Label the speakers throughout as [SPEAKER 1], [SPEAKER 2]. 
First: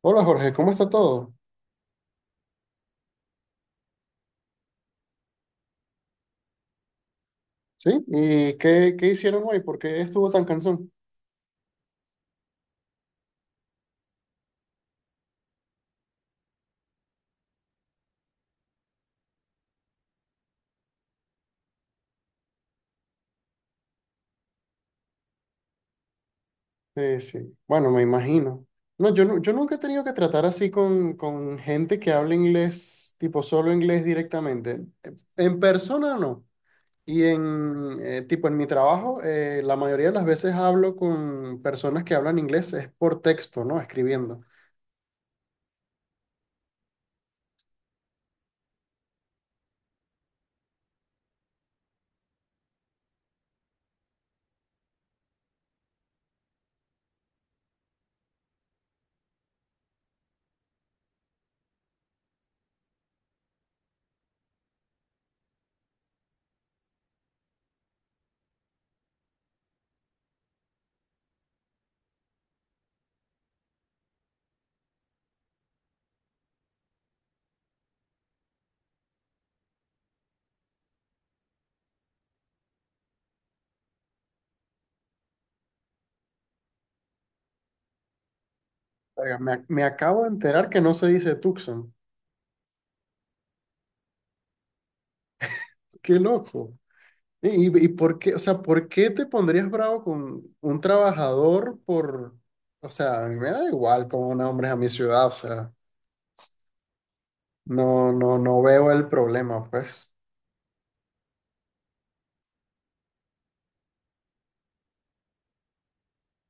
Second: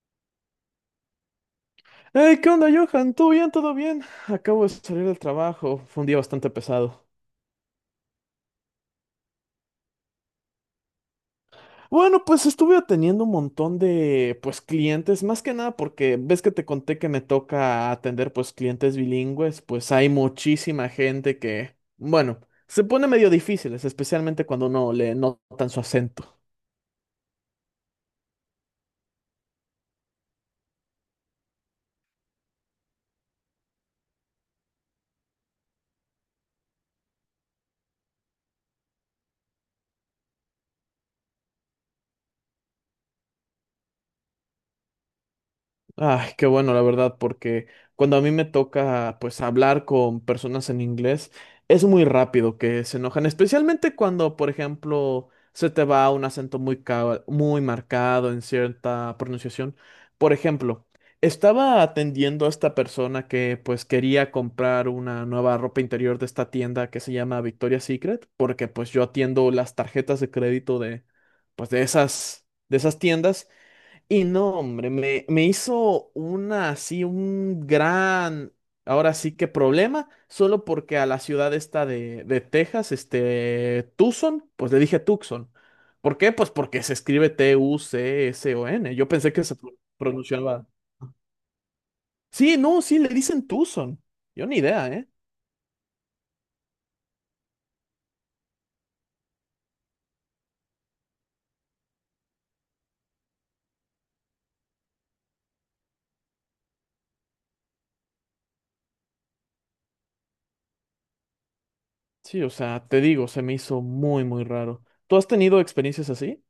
[SPEAKER 1] Hola Jorge, ¿cómo está todo?
[SPEAKER 2] Hey, ¿qué onda, Johan? ¿Todo bien? ¿Todo bien? Acabo de salir del trabajo. Fue un día bastante pesado.
[SPEAKER 1] ¿Sí? ¿Y qué hicieron hoy? ¿Por qué estuvo tan cansón?
[SPEAKER 2] Bueno, pues estuve atendiendo un montón de, pues, clientes, más que nada porque ves que te conté que me toca atender, pues, clientes bilingües, pues hay muchísima gente que, bueno, se pone medio difíciles, especialmente cuando no le notan su acento.
[SPEAKER 1] Sí, bueno, me imagino. No, yo nunca he tenido que tratar así con gente que habla inglés, tipo solo inglés directamente. En persona no. Y en mi trabajo, la mayoría de las veces hablo con personas que hablan inglés, es por texto, ¿no? Escribiendo.
[SPEAKER 2] Ay, qué bueno, la verdad, porque cuando a mí me toca pues hablar con personas en inglés, es muy rápido que se enojan, especialmente cuando, por ejemplo, se te va un acento muy marcado en cierta pronunciación. Por ejemplo, estaba atendiendo a esta persona que pues quería comprar una nueva ropa interior de esta tienda que se llama Victoria's Secret, porque pues yo atiendo las tarjetas de crédito de pues de esas tiendas. Y no, hombre, me hizo una así, un gran, ahora sí que problema, solo porque a la ciudad esta de Texas, este, Tucson, pues le dije Tucson. ¿Por qué? Pues porque se escribe T-U-C-S-O-N. Yo pensé
[SPEAKER 1] Oiga,
[SPEAKER 2] que se
[SPEAKER 1] me, me acabo de
[SPEAKER 2] pronunciaba.
[SPEAKER 1] enterar que no se dice Tucson.
[SPEAKER 2] Sí, no, sí, le dicen Tucson. Yo ni idea, ¿eh?
[SPEAKER 1] ¡Qué loco! ¿Y por qué, o sea, por qué te pondrías bravo con un trabajador por, o sea, a mí me da igual cómo nombres a mi ciudad, o sea, no, no, no veo el problema, pues.
[SPEAKER 2] Sí, o sea, te digo, se me hizo muy, muy raro. ¿Tú has tenido experiencias así?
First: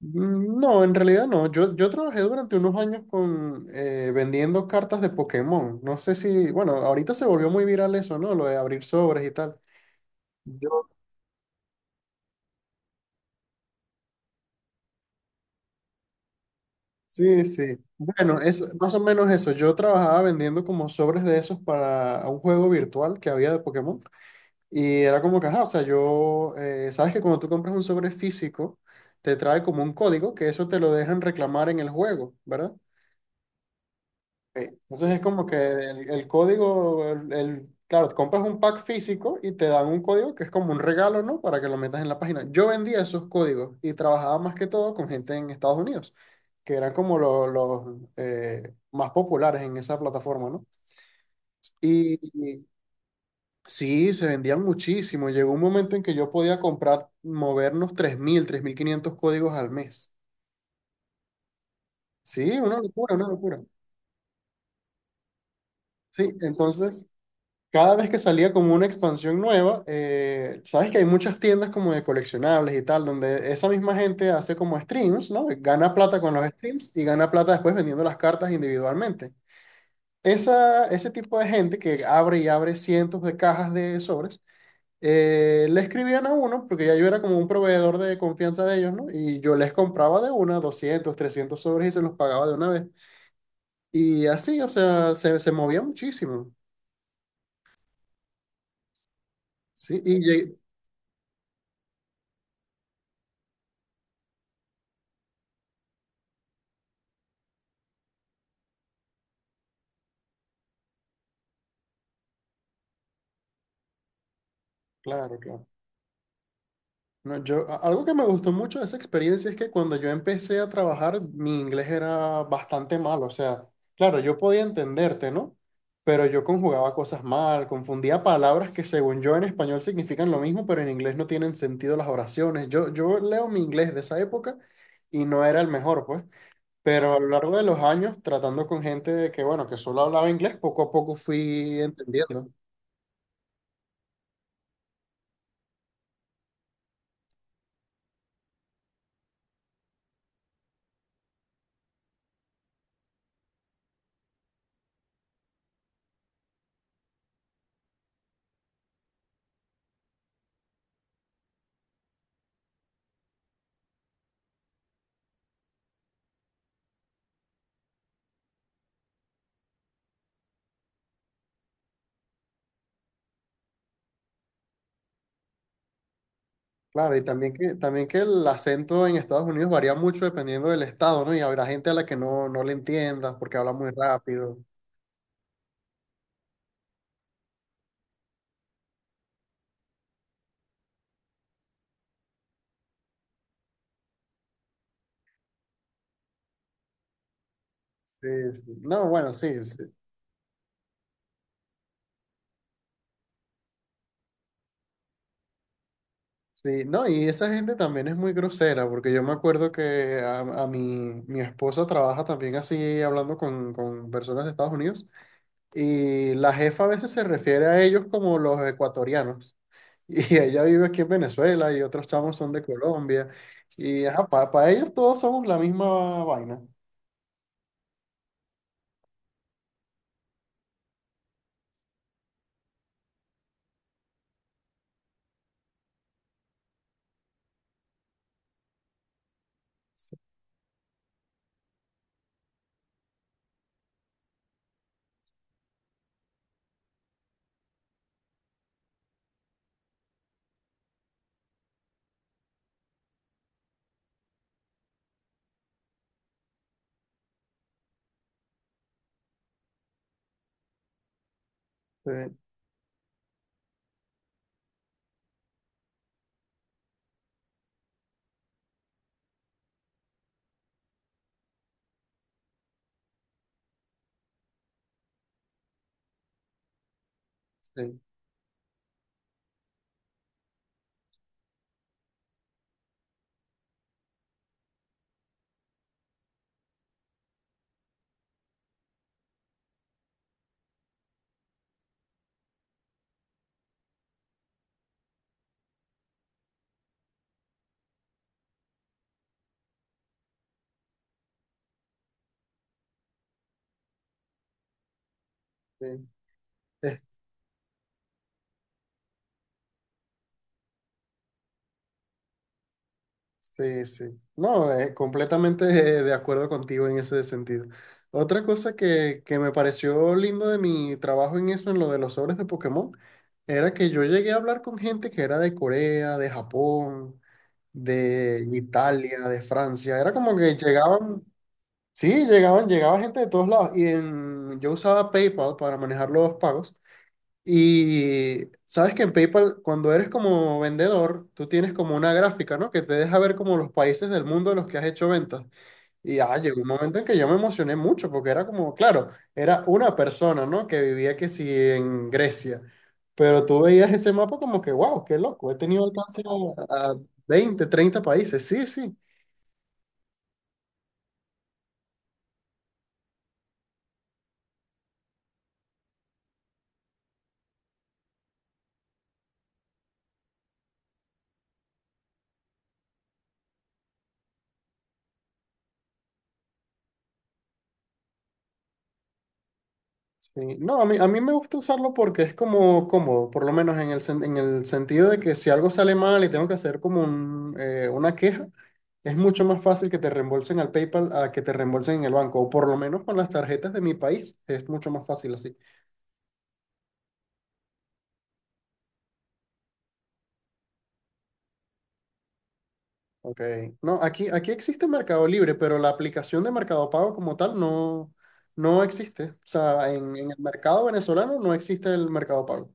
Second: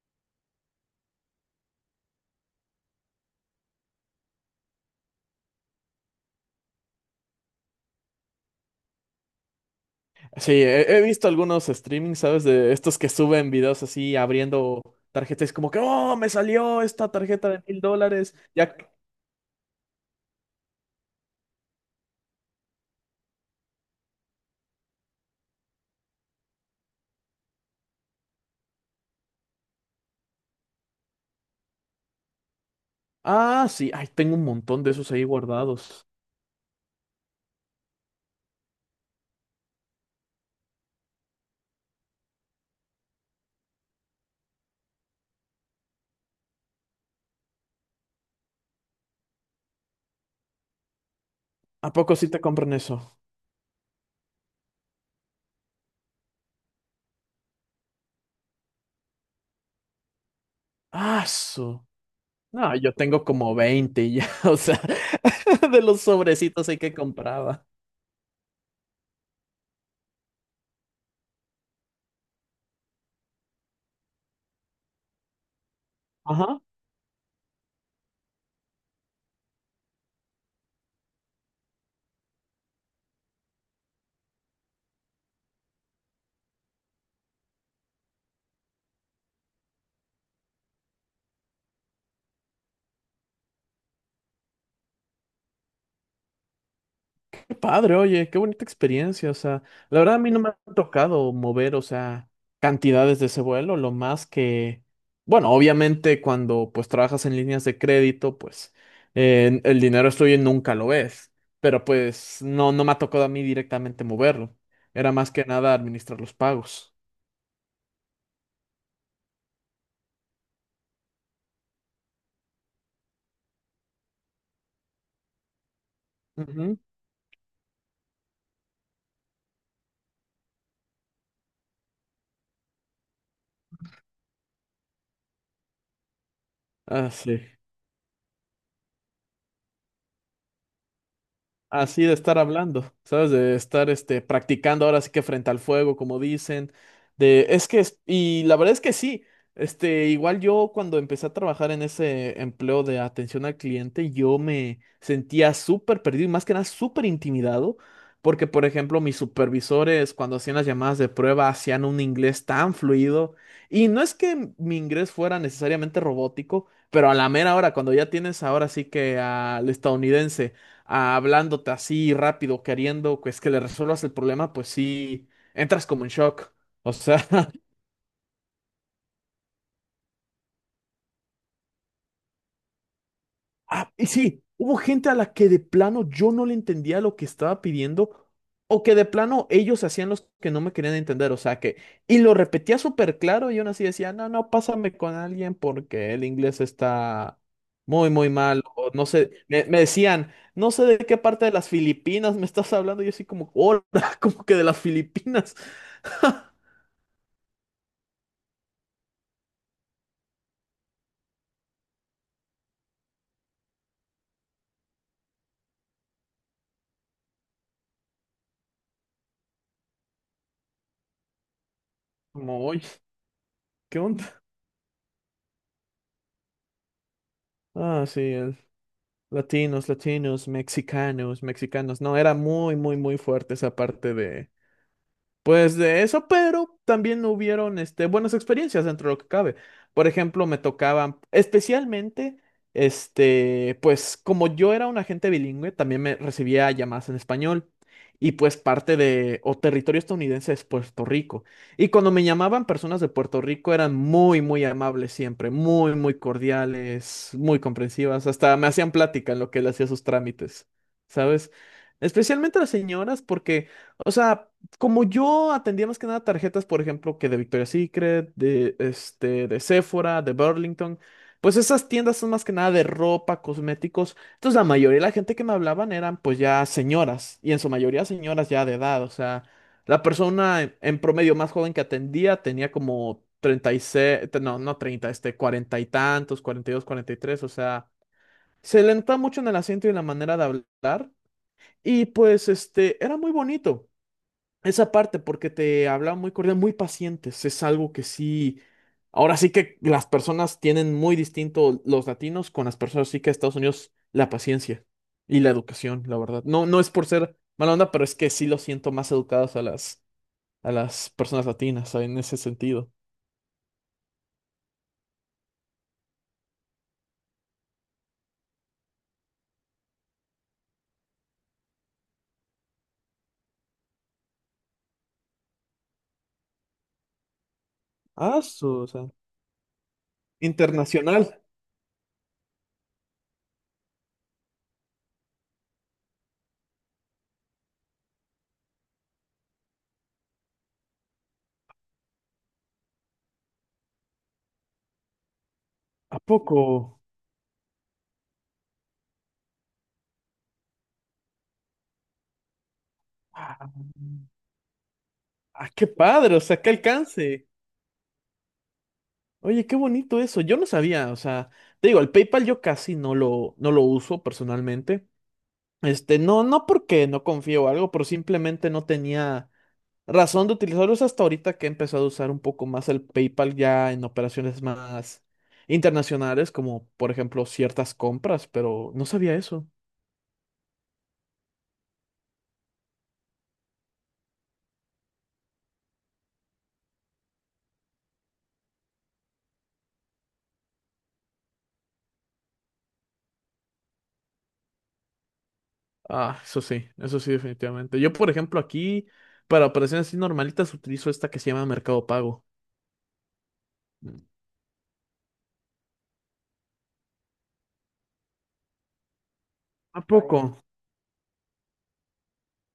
[SPEAKER 1] Mm, no, en realidad no. Yo trabajé durante unos años con vendiendo cartas de Pokémon. No sé si, bueno, ahorita se volvió muy viral eso, ¿no? Lo de abrir sobres y tal.
[SPEAKER 2] Sí,
[SPEAKER 1] Yo,
[SPEAKER 2] he visto algunos streamings, ¿sabes? De estos que suben videos así abriendo tarjetas, como que, oh, me salió esta
[SPEAKER 1] sí,
[SPEAKER 2] tarjeta de
[SPEAKER 1] sí.
[SPEAKER 2] $1000.
[SPEAKER 1] Bueno, es
[SPEAKER 2] Ya.
[SPEAKER 1] más o menos eso. Yo trabajaba vendiendo como sobres de esos para un juego virtual que había de Pokémon. Y era como que, ajá, o sea, sabes que cuando tú compras un sobre físico, te trae como un código que eso te lo dejan reclamar en el juego, ¿verdad?
[SPEAKER 2] Ah, sí, ay, tengo un
[SPEAKER 1] Ok,
[SPEAKER 2] montón de
[SPEAKER 1] entonces
[SPEAKER 2] esos
[SPEAKER 1] es
[SPEAKER 2] ahí
[SPEAKER 1] como que
[SPEAKER 2] guardados.
[SPEAKER 1] el código, claro, compras un pack físico y te dan un código que es como un regalo, ¿no? Para que lo metas en la página. Yo vendía esos códigos y trabajaba más que todo con gente en Estados Unidos, que eran como los más populares en esa plataforma, ¿no?
[SPEAKER 2] ¿A poco sí te
[SPEAKER 1] Y,
[SPEAKER 2] compran eso?
[SPEAKER 1] Sí, se vendían muchísimo. Llegó un momento en que yo podía comprar, movernos tres mil, 3.500 códigos al mes.
[SPEAKER 2] Ah, su.
[SPEAKER 1] Sí,
[SPEAKER 2] No,
[SPEAKER 1] una
[SPEAKER 2] yo
[SPEAKER 1] locura,
[SPEAKER 2] tengo
[SPEAKER 1] una
[SPEAKER 2] como
[SPEAKER 1] locura.
[SPEAKER 2] 20 ya, o sea, de los
[SPEAKER 1] Sí,
[SPEAKER 2] sobrecitos ahí que
[SPEAKER 1] entonces,
[SPEAKER 2] compraba.
[SPEAKER 1] cada vez que salía como una expansión nueva, sabes que hay muchas tiendas como de coleccionables y tal, donde esa misma gente hace como streams, ¿no? Gana plata con los
[SPEAKER 2] Ajá.
[SPEAKER 1] streams y gana plata después vendiendo las cartas individualmente. Ese tipo de gente que abre y abre cientos de cajas de sobres. Le escribían a uno, porque ya yo era como un proveedor de confianza de ellos, ¿no? Y yo les compraba de una, 200, 300 sobres y se los pagaba de una vez. Y así, o sea, se movía muchísimo.
[SPEAKER 2] Padre, oye, qué bonita experiencia. O sea, la
[SPEAKER 1] Sí,
[SPEAKER 2] verdad a mí no me ha tocado mover, o sea, cantidades de ese vuelo, lo más que, bueno, obviamente cuando pues trabajas en líneas de crédito, pues el dinero es tuyo y nunca lo ves, pero pues no, no me ha tocado a mí directamente moverlo. Era más
[SPEAKER 1] claro,
[SPEAKER 2] que
[SPEAKER 1] claro.
[SPEAKER 2] nada administrar los pagos.
[SPEAKER 1] No, algo que me gustó mucho de esa experiencia es que cuando yo empecé a trabajar, mi inglés era bastante malo. O sea, claro, yo podía entenderte, ¿no? Pero yo
[SPEAKER 2] Ujú.
[SPEAKER 1] conjugaba cosas mal, confundía palabras que según yo en español significan lo mismo, pero en inglés no tienen sentido las oraciones. Yo leo mi inglés de esa época y no era el mejor, pues.
[SPEAKER 2] Ah,
[SPEAKER 1] Pero a lo
[SPEAKER 2] sí.
[SPEAKER 1] largo de los años, tratando con gente bueno, que solo hablaba inglés, poco a poco fui
[SPEAKER 2] Así de estar
[SPEAKER 1] entendiendo.
[SPEAKER 2] hablando, ¿sabes? De estar este, practicando ahora sí que frente al fuego, como dicen. De, es que, es- Y la verdad es que sí. Este, igual yo cuando empecé a trabajar en ese empleo de atención al cliente, yo me sentía súper perdido y más que nada súper intimidado, porque por ejemplo mis supervisores cuando hacían las llamadas de prueba hacían un inglés tan fluido y no es que mi inglés fuera necesariamente robótico, pero a la mera hora, cuando ya tienes ahora sí que al estadounidense hablándote así rápido, queriendo pues que le resuelvas el problema, pues sí, entras como en shock. O
[SPEAKER 1] Claro, y
[SPEAKER 2] sea,
[SPEAKER 1] también que, también que el acento en Estados Unidos varía mucho dependiendo del estado, ¿no? Y habrá gente a la que no le entiendas porque habla muy
[SPEAKER 2] ah, y sí,
[SPEAKER 1] rápido.
[SPEAKER 2] hubo gente a la que de plano yo no le entendía lo que estaba pidiendo o que de plano ellos hacían los que no me querían entender, o sea que, y lo repetía súper claro y aún así decía, no, no, pásame con alguien porque el inglés está muy,
[SPEAKER 1] Sí,
[SPEAKER 2] muy mal,
[SPEAKER 1] sí.
[SPEAKER 2] o no
[SPEAKER 1] No,
[SPEAKER 2] sé,
[SPEAKER 1] bueno, sí,
[SPEAKER 2] me,
[SPEAKER 1] sí,
[SPEAKER 2] me decían, no sé de qué parte de las Filipinas me estás hablando, y yo así como, hola, como que de las Filipinas.
[SPEAKER 1] sí. No, y esa gente también es muy grosera, porque yo me acuerdo que a mi esposa trabaja también así hablando con personas de Estados Unidos, y la jefa a veces se refiere a ellos como los ecuatorianos. Y ella vive aquí en Venezuela y otros chamos son
[SPEAKER 2] Como,
[SPEAKER 1] de
[SPEAKER 2] oye,
[SPEAKER 1] Colombia.
[SPEAKER 2] ¿qué
[SPEAKER 1] Y ajá,
[SPEAKER 2] onda?
[SPEAKER 1] para ellos todos somos la misma vaina.
[SPEAKER 2] Ah, sí, latinos, latinos, mexicanos, mexicanos. No, era muy, muy, muy fuerte esa parte de, pues de eso, pero también hubieron este, buenas experiencias dentro de lo que cabe. Por ejemplo, me tocaban, especialmente, este, pues como yo era un agente bilingüe, también me recibía llamadas en español. Y pues parte de, o territorio estadounidense es Puerto Rico. Y cuando me llamaban personas de Puerto Rico eran muy, muy amables siempre, muy, muy cordiales, muy comprensivas. Hasta me hacían plática en lo que él hacía sus trámites, ¿sabes?
[SPEAKER 1] Sí,
[SPEAKER 2] Especialmente las señoras, porque, o sea como yo atendía más que nada tarjetas, por ejemplo, que de Victoria's Secret, de, este, de Sephora, de Burlington, pues esas tiendas son más que nada de ropa, cosméticos. Entonces la mayoría de la gente que me hablaban eran pues ya señoras, y en su
[SPEAKER 1] sí,
[SPEAKER 2] mayoría señoras ya de edad, o sea, la persona en promedio más joven que atendía tenía como 36, no 30, este, cuarenta y tantos, cuarenta y dos, cuarenta y tres. O sea, se le notaba mucho en el acento y en la manera de hablar, y pues este, era muy bonito. Esa parte, porque te hablaba muy cordial, muy pacientes, es algo que sí, ahora sí que las personas tienen muy distinto los latinos con las personas, sí que de Estados Unidos, la paciencia y la educación,
[SPEAKER 1] sí.
[SPEAKER 2] la verdad. No, no es
[SPEAKER 1] Es-
[SPEAKER 2] por ser mala onda, pero es que sí lo siento más educadas a las personas latinas en ese sentido.
[SPEAKER 1] sí, sí. No, completamente de acuerdo contigo en ese sentido. Otra cosa que me pareció lindo de mi trabajo en eso, en lo de los sobres de Pokémon, era que yo llegué a hablar con gente que era de Corea, de Japón,
[SPEAKER 2] Ah,
[SPEAKER 1] de
[SPEAKER 2] su, o sea,
[SPEAKER 1] Italia, de Francia. Era como que llegaban,
[SPEAKER 2] internacional,
[SPEAKER 1] sí, llegaba gente de todos lados. Yo usaba PayPal para manejar los pagos. Y sabes que en PayPal, cuando eres como vendedor, tú tienes como una gráfica, ¿no? Que te deja ver como los países del mundo en los que has hecho ventas. Y
[SPEAKER 2] ¿a
[SPEAKER 1] llegó un momento
[SPEAKER 2] poco?
[SPEAKER 1] en que yo me emocioné mucho porque era como, claro, era una persona, ¿no? Que vivía que sí en Grecia. Pero tú
[SPEAKER 2] Ah,
[SPEAKER 1] veías ese mapa como que, wow, qué loco, he
[SPEAKER 2] ah,
[SPEAKER 1] tenido
[SPEAKER 2] qué
[SPEAKER 1] alcance
[SPEAKER 2] padre, o sea, qué
[SPEAKER 1] a
[SPEAKER 2] alcance.
[SPEAKER 1] 20, 30 países. Sí, sí.
[SPEAKER 2] Oye, qué bonito eso. Yo no sabía, o sea, te digo, el PayPal yo casi no lo uso personalmente. Este, no, no porque no confío o algo, pero simplemente no tenía razón de utilizarlos hasta ahorita que he empezado a usar un poco más el PayPal ya en operaciones más internacionales, como por ejemplo ciertas compras, pero no sabía eso.
[SPEAKER 1] Sí, no, a mí me gusta usarlo porque es como cómodo, por lo menos en el sentido de que si algo sale mal y tengo que hacer como una queja, es mucho más fácil que te reembolsen al PayPal a que te reembolsen en el banco, o por lo menos con las tarjetas de mi país es mucho más fácil así.
[SPEAKER 2] Ah, eso sí, definitivamente. Yo, por ejemplo, aquí para operaciones así normalitas utilizo esta que se llama Mercado Pago.
[SPEAKER 1] Ok, no, aquí existe Mercado Libre, pero la aplicación de Mercado Pago como tal no existe. O sea,
[SPEAKER 2] ¿A
[SPEAKER 1] en el
[SPEAKER 2] poco?
[SPEAKER 1] mercado venezolano no existe el Mercado Pago.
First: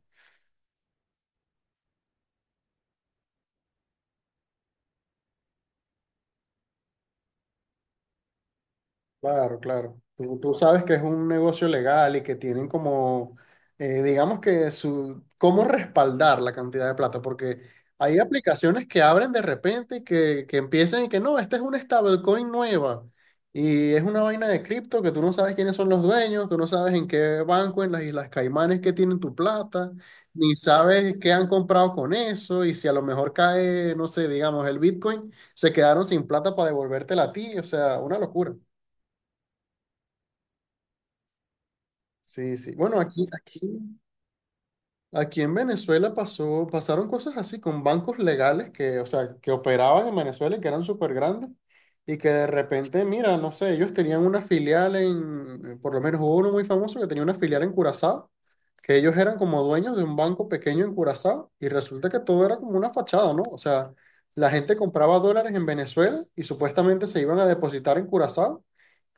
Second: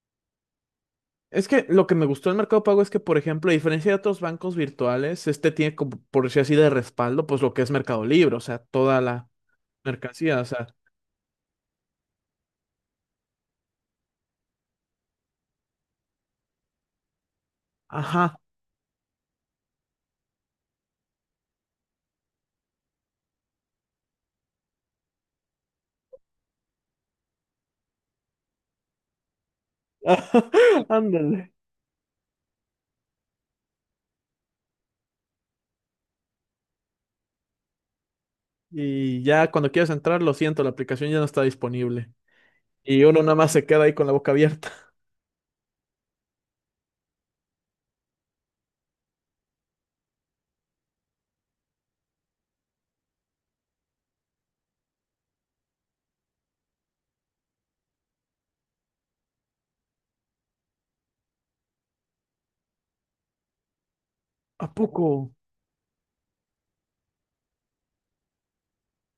[SPEAKER 2] Es que lo que me gustó del Mercado Pago es que, por ejemplo, a diferencia de otros bancos virtuales, este tiene como, por decir así, de respaldo, pues lo que es Mercado Libre, o sea, toda la
[SPEAKER 1] Claro, claro. Tú,
[SPEAKER 2] mercancía, o
[SPEAKER 1] tú
[SPEAKER 2] sea,
[SPEAKER 1] sabes que es un negocio legal y que tienen como, digamos que cómo respaldar la cantidad de plata, porque hay
[SPEAKER 2] ajá,
[SPEAKER 1] aplicaciones que abren de repente y que empiezan y que no, esta es una stablecoin nueva y es una vaina de cripto que tú no sabes quiénes son los dueños, tú no sabes en qué banco, en las Islas Caimanes que tienen tu plata, ni sabes qué han
[SPEAKER 2] ándale.
[SPEAKER 1] comprado con eso y si a lo mejor cae, no sé, digamos, el Bitcoin, se quedaron sin plata para devolvértela a ti, o sea, una locura.
[SPEAKER 2] Y ya cuando quieres entrar, lo siento, la aplicación ya no está disponible.
[SPEAKER 1] Sí, sí. Bueno,
[SPEAKER 2] Y uno
[SPEAKER 1] aquí,
[SPEAKER 2] nada más
[SPEAKER 1] aquí,
[SPEAKER 2] se queda ahí con la boca abierta.
[SPEAKER 1] aquí en Venezuela pasaron cosas así con bancos legales que, o sea, que operaban en Venezuela y que eran súper grandes y que de repente, mira, no sé, ellos tenían una filial por lo menos hubo uno muy famoso que tenía una filial en Curazao, que ellos eran como dueños de un banco pequeño en Curazao y resulta que todo era como una fachada, ¿no? O sea, la
[SPEAKER 2] ¿A
[SPEAKER 1] gente
[SPEAKER 2] poco?
[SPEAKER 1] compraba dólares en Venezuela y supuestamente se iban a depositar en Curazao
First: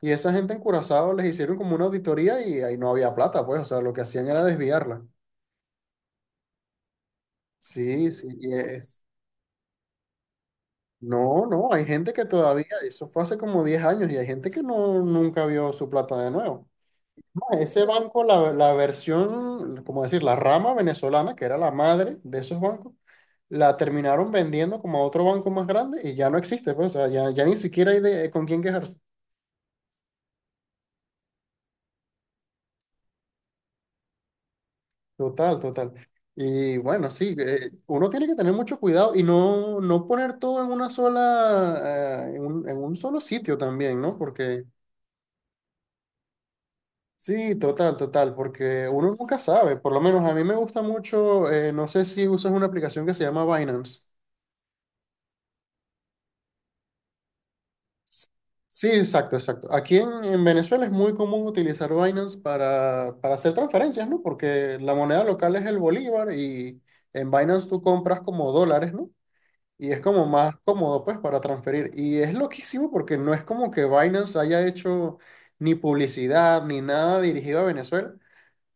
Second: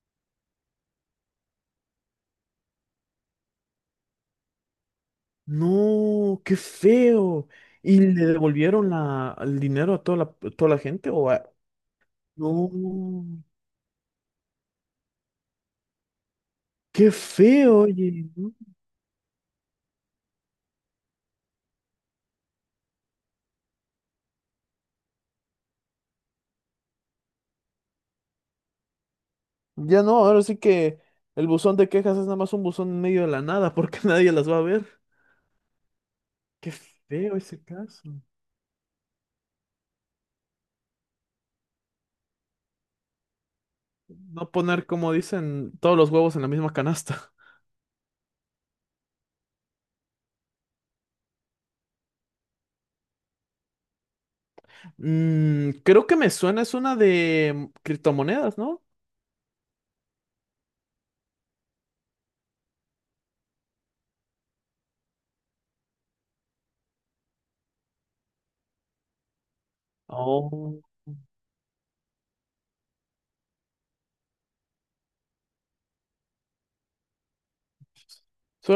[SPEAKER 1] y esa gente en Curazao les hicieron como una auditoría y ahí no había plata, pues, o sea, lo que hacían era desviarla.
[SPEAKER 2] No, qué feo. ¿Y
[SPEAKER 1] Sí,
[SPEAKER 2] le
[SPEAKER 1] sí, y
[SPEAKER 2] devolvieron
[SPEAKER 1] es.
[SPEAKER 2] la, el dinero a toda la gente? ¿O
[SPEAKER 1] No,
[SPEAKER 2] a-
[SPEAKER 1] no, hay gente que
[SPEAKER 2] no,
[SPEAKER 1] todavía, eso fue hace como 10 años y hay gente que no, nunca vio su plata de nuevo.
[SPEAKER 2] qué
[SPEAKER 1] No,
[SPEAKER 2] feo,
[SPEAKER 1] ese banco,
[SPEAKER 2] oye, ¿no?
[SPEAKER 1] la versión, como decir, la rama venezolana, que era la madre de esos bancos, la terminaron vendiendo como a otro banco más grande y ya no existe, pues, o sea, ya ni siquiera hay con quién quejarse.
[SPEAKER 2] Ya no, ahora sí que el buzón de quejas es nada más un buzón en medio de la nada porque nadie las va a ver.
[SPEAKER 1] Total, total.
[SPEAKER 2] Qué
[SPEAKER 1] Y bueno, sí,
[SPEAKER 2] feo ese
[SPEAKER 1] uno
[SPEAKER 2] caso.
[SPEAKER 1] tiene que tener mucho cuidado y no poner todo en una sola, en un solo sitio también, ¿no?
[SPEAKER 2] No
[SPEAKER 1] Porque
[SPEAKER 2] poner, como dicen, todos los huevos en la misma canasta.
[SPEAKER 1] sí, total, total, porque uno nunca sabe. Por lo menos a mí me gusta mucho, no sé si usas una aplicación que se llama Binance.
[SPEAKER 2] Mm, creo que me suena, es una de criptomonedas, ¿no?
[SPEAKER 1] Sí, exacto, exacto. Aquí en Venezuela es muy común utilizar Binance para hacer transferencias, ¿no? Porque la moneda local es el bolívar y en Binance tú compras como dólares, ¿no? Y es como más
[SPEAKER 2] Oh.
[SPEAKER 1] cómodo, pues, para transferir. Y es loquísimo porque no es como que Binance haya hecho ni publicidad ni nada dirigido a Venezuela,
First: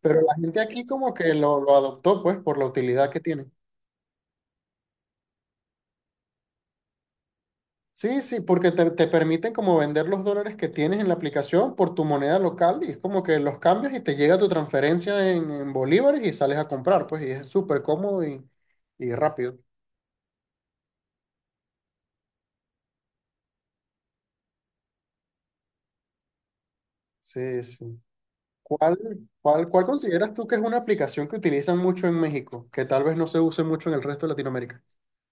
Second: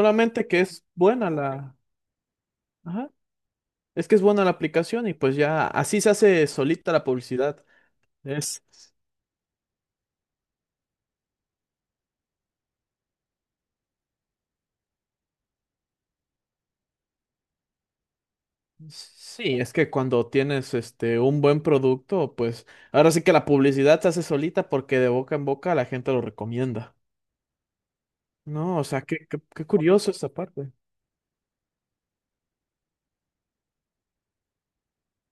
[SPEAKER 1] pero la gente
[SPEAKER 2] que
[SPEAKER 1] aquí
[SPEAKER 2] es
[SPEAKER 1] como
[SPEAKER 2] buena
[SPEAKER 1] que lo,
[SPEAKER 2] la.
[SPEAKER 1] lo adoptó, pues, por la utilidad
[SPEAKER 2] Ajá.
[SPEAKER 1] que tiene.
[SPEAKER 2] Es que es buena la aplicación y pues ya así se hace solita la publicidad.
[SPEAKER 1] Sí, sí,
[SPEAKER 2] Es
[SPEAKER 1] porque te permiten como vender los dólares que tienes en la aplicación por tu moneda local y es como que los cambias y te llega tu transferencia en bolívares y sales a comprar, pues, y es súper cómodo y rápido.
[SPEAKER 2] sí, es que cuando tienes este un buen producto, pues ahora sí que la publicidad se hace solita porque de boca en boca la gente lo recomienda.
[SPEAKER 1] Sí, sí.
[SPEAKER 2] No, o
[SPEAKER 1] ¿Cuál,
[SPEAKER 2] sea, qué, qué,
[SPEAKER 1] cuál,
[SPEAKER 2] qué
[SPEAKER 1] cuál
[SPEAKER 2] curioso esa
[SPEAKER 1] consideras tú que es
[SPEAKER 2] parte.
[SPEAKER 1] una aplicación que utilizan mucho en México, que tal vez no se use mucho en el resto de Latinoamérica?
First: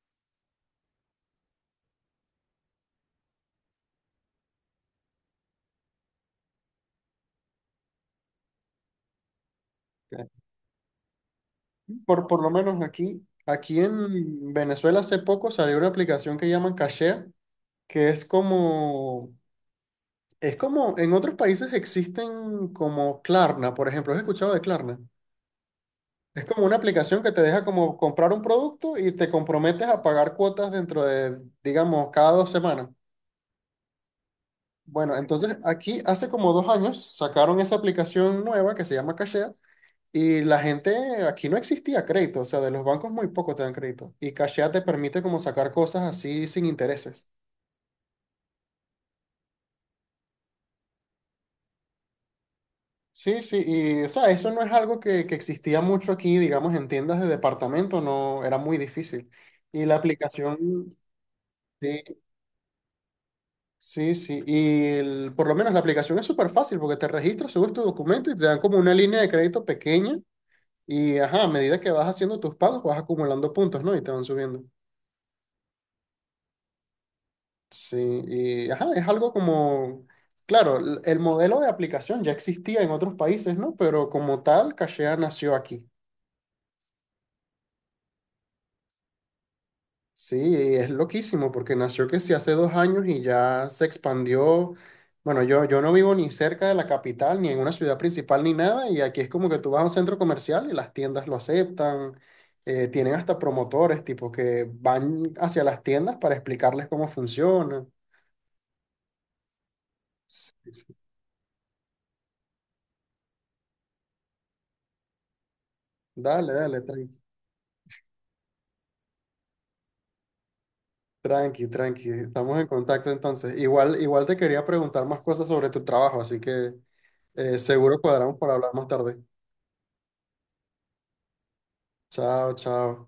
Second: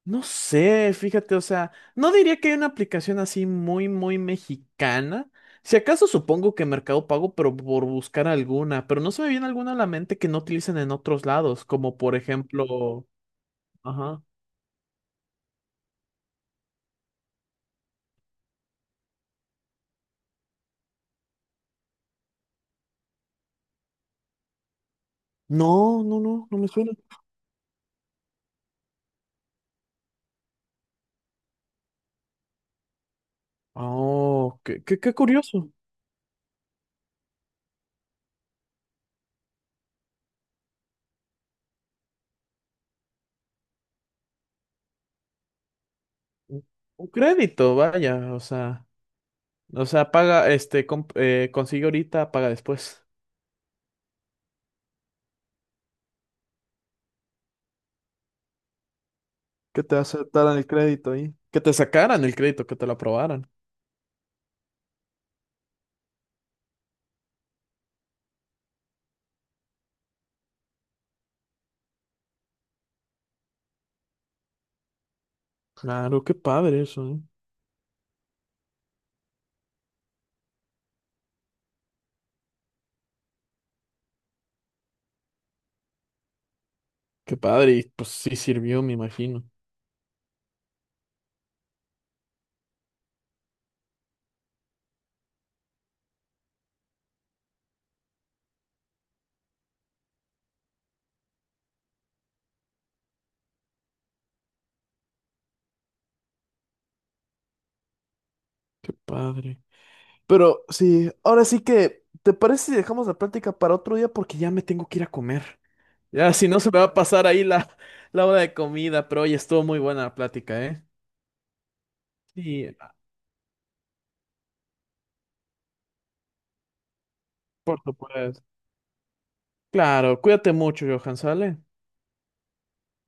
[SPEAKER 2] No sé, fíjate, o sea, no diría que hay una aplicación así muy, muy mexicana. Si acaso supongo que Mercado Pago, pero por buscar alguna, pero no se me viene alguna a la mente que no utilicen en otros lados, como por
[SPEAKER 1] Por lo menos
[SPEAKER 2] ejemplo,
[SPEAKER 1] aquí
[SPEAKER 2] ajá.
[SPEAKER 1] en Venezuela hace poco salió una aplicación que llaman Cachea, que en otros países existen como Klarna, por ejemplo, ¿has escuchado de Klarna?
[SPEAKER 2] No, no,
[SPEAKER 1] Es
[SPEAKER 2] no, no
[SPEAKER 1] como
[SPEAKER 2] me
[SPEAKER 1] una
[SPEAKER 2] suena.
[SPEAKER 1] aplicación que te deja como comprar un producto y te comprometes a pagar cuotas dentro de, digamos, cada 2 semanas.
[SPEAKER 2] Oh, qué, qué, qué
[SPEAKER 1] Bueno, entonces
[SPEAKER 2] curioso.
[SPEAKER 1] aquí hace como 2 años sacaron esa aplicación nueva que se llama Cashea y la gente, aquí no existía crédito, o sea, de los bancos muy poco te dan crédito y Cashea te permite como sacar cosas así
[SPEAKER 2] Un
[SPEAKER 1] sin
[SPEAKER 2] un
[SPEAKER 1] intereses.
[SPEAKER 2] crédito, vaya, o sea, paga, este, consigue ahorita, paga después.
[SPEAKER 1] Sí, sí, y o sea, eso no es algo que existía mucho aquí, digamos, en tiendas de departamento, no, era muy difícil.
[SPEAKER 2] Que
[SPEAKER 1] Y la
[SPEAKER 2] te aceptaran el
[SPEAKER 1] aplicación,
[SPEAKER 2] crédito ahí. Que te
[SPEAKER 1] sí,
[SPEAKER 2] sacaran el crédito, que te lo aprobaran.
[SPEAKER 1] sí, sí, por lo menos la aplicación es súper fácil porque te registras, subes tu documento y te dan como una línea de crédito pequeña. Y ajá, a medida que vas haciendo tus pagos, vas acumulando puntos, ¿no? Y te van subiendo.
[SPEAKER 2] Claro, qué padre eso, ¿eh?
[SPEAKER 1] Sí, y ajá, es algo como, claro, el modelo de aplicación ya existía en otros países, ¿no? Pero como tal, Cachea nació aquí.
[SPEAKER 2] Qué padre, y pues sí sirvió, me imagino.
[SPEAKER 1] Sí, es loquísimo porque nació que sí hace 2 años y ya se expandió. Bueno, yo no vivo ni cerca de la capital, ni en una ciudad principal, ni nada. Y aquí es como que tú vas a un centro comercial y las tiendas lo aceptan. Tienen hasta promotores, tipo, que van hacia las tiendas para explicarles cómo funciona.
[SPEAKER 2] Qué padre.
[SPEAKER 1] Sí,
[SPEAKER 2] Pero
[SPEAKER 1] sí.
[SPEAKER 2] sí, ahora sí que, ¿te parece si dejamos la práctica para otro día? Porque ya me tengo que ir a comer. Ya, si
[SPEAKER 1] Dale,
[SPEAKER 2] no se me
[SPEAKER 1] dale,
[SPEAKER 2] va a
[SPEAKER 1] tranqui,
[SPEAKER 2] pasar ahí la, la hora de comida, pero hoy estuvo muy buena la plática, ¿eh?
[SPEAKER 1] tranqui, tranqui. Estamos en
[SPEAKER 2] Sí,
[SPEAKER 1] contacto entonces. Igual, igual te quería preguntar más cosas sobre tu trabajo, así que
[SPEAKER 2] por
[SPEAKER 1] seguro cuadramos
[SPEAKER 2] supuesto.
[SPEAKER 1] para hablar más tarde.
[SPEAKER 2] Claro, cuídate mucho, Johan, ¿sale?
[SPEAKER 1] Chao, chao.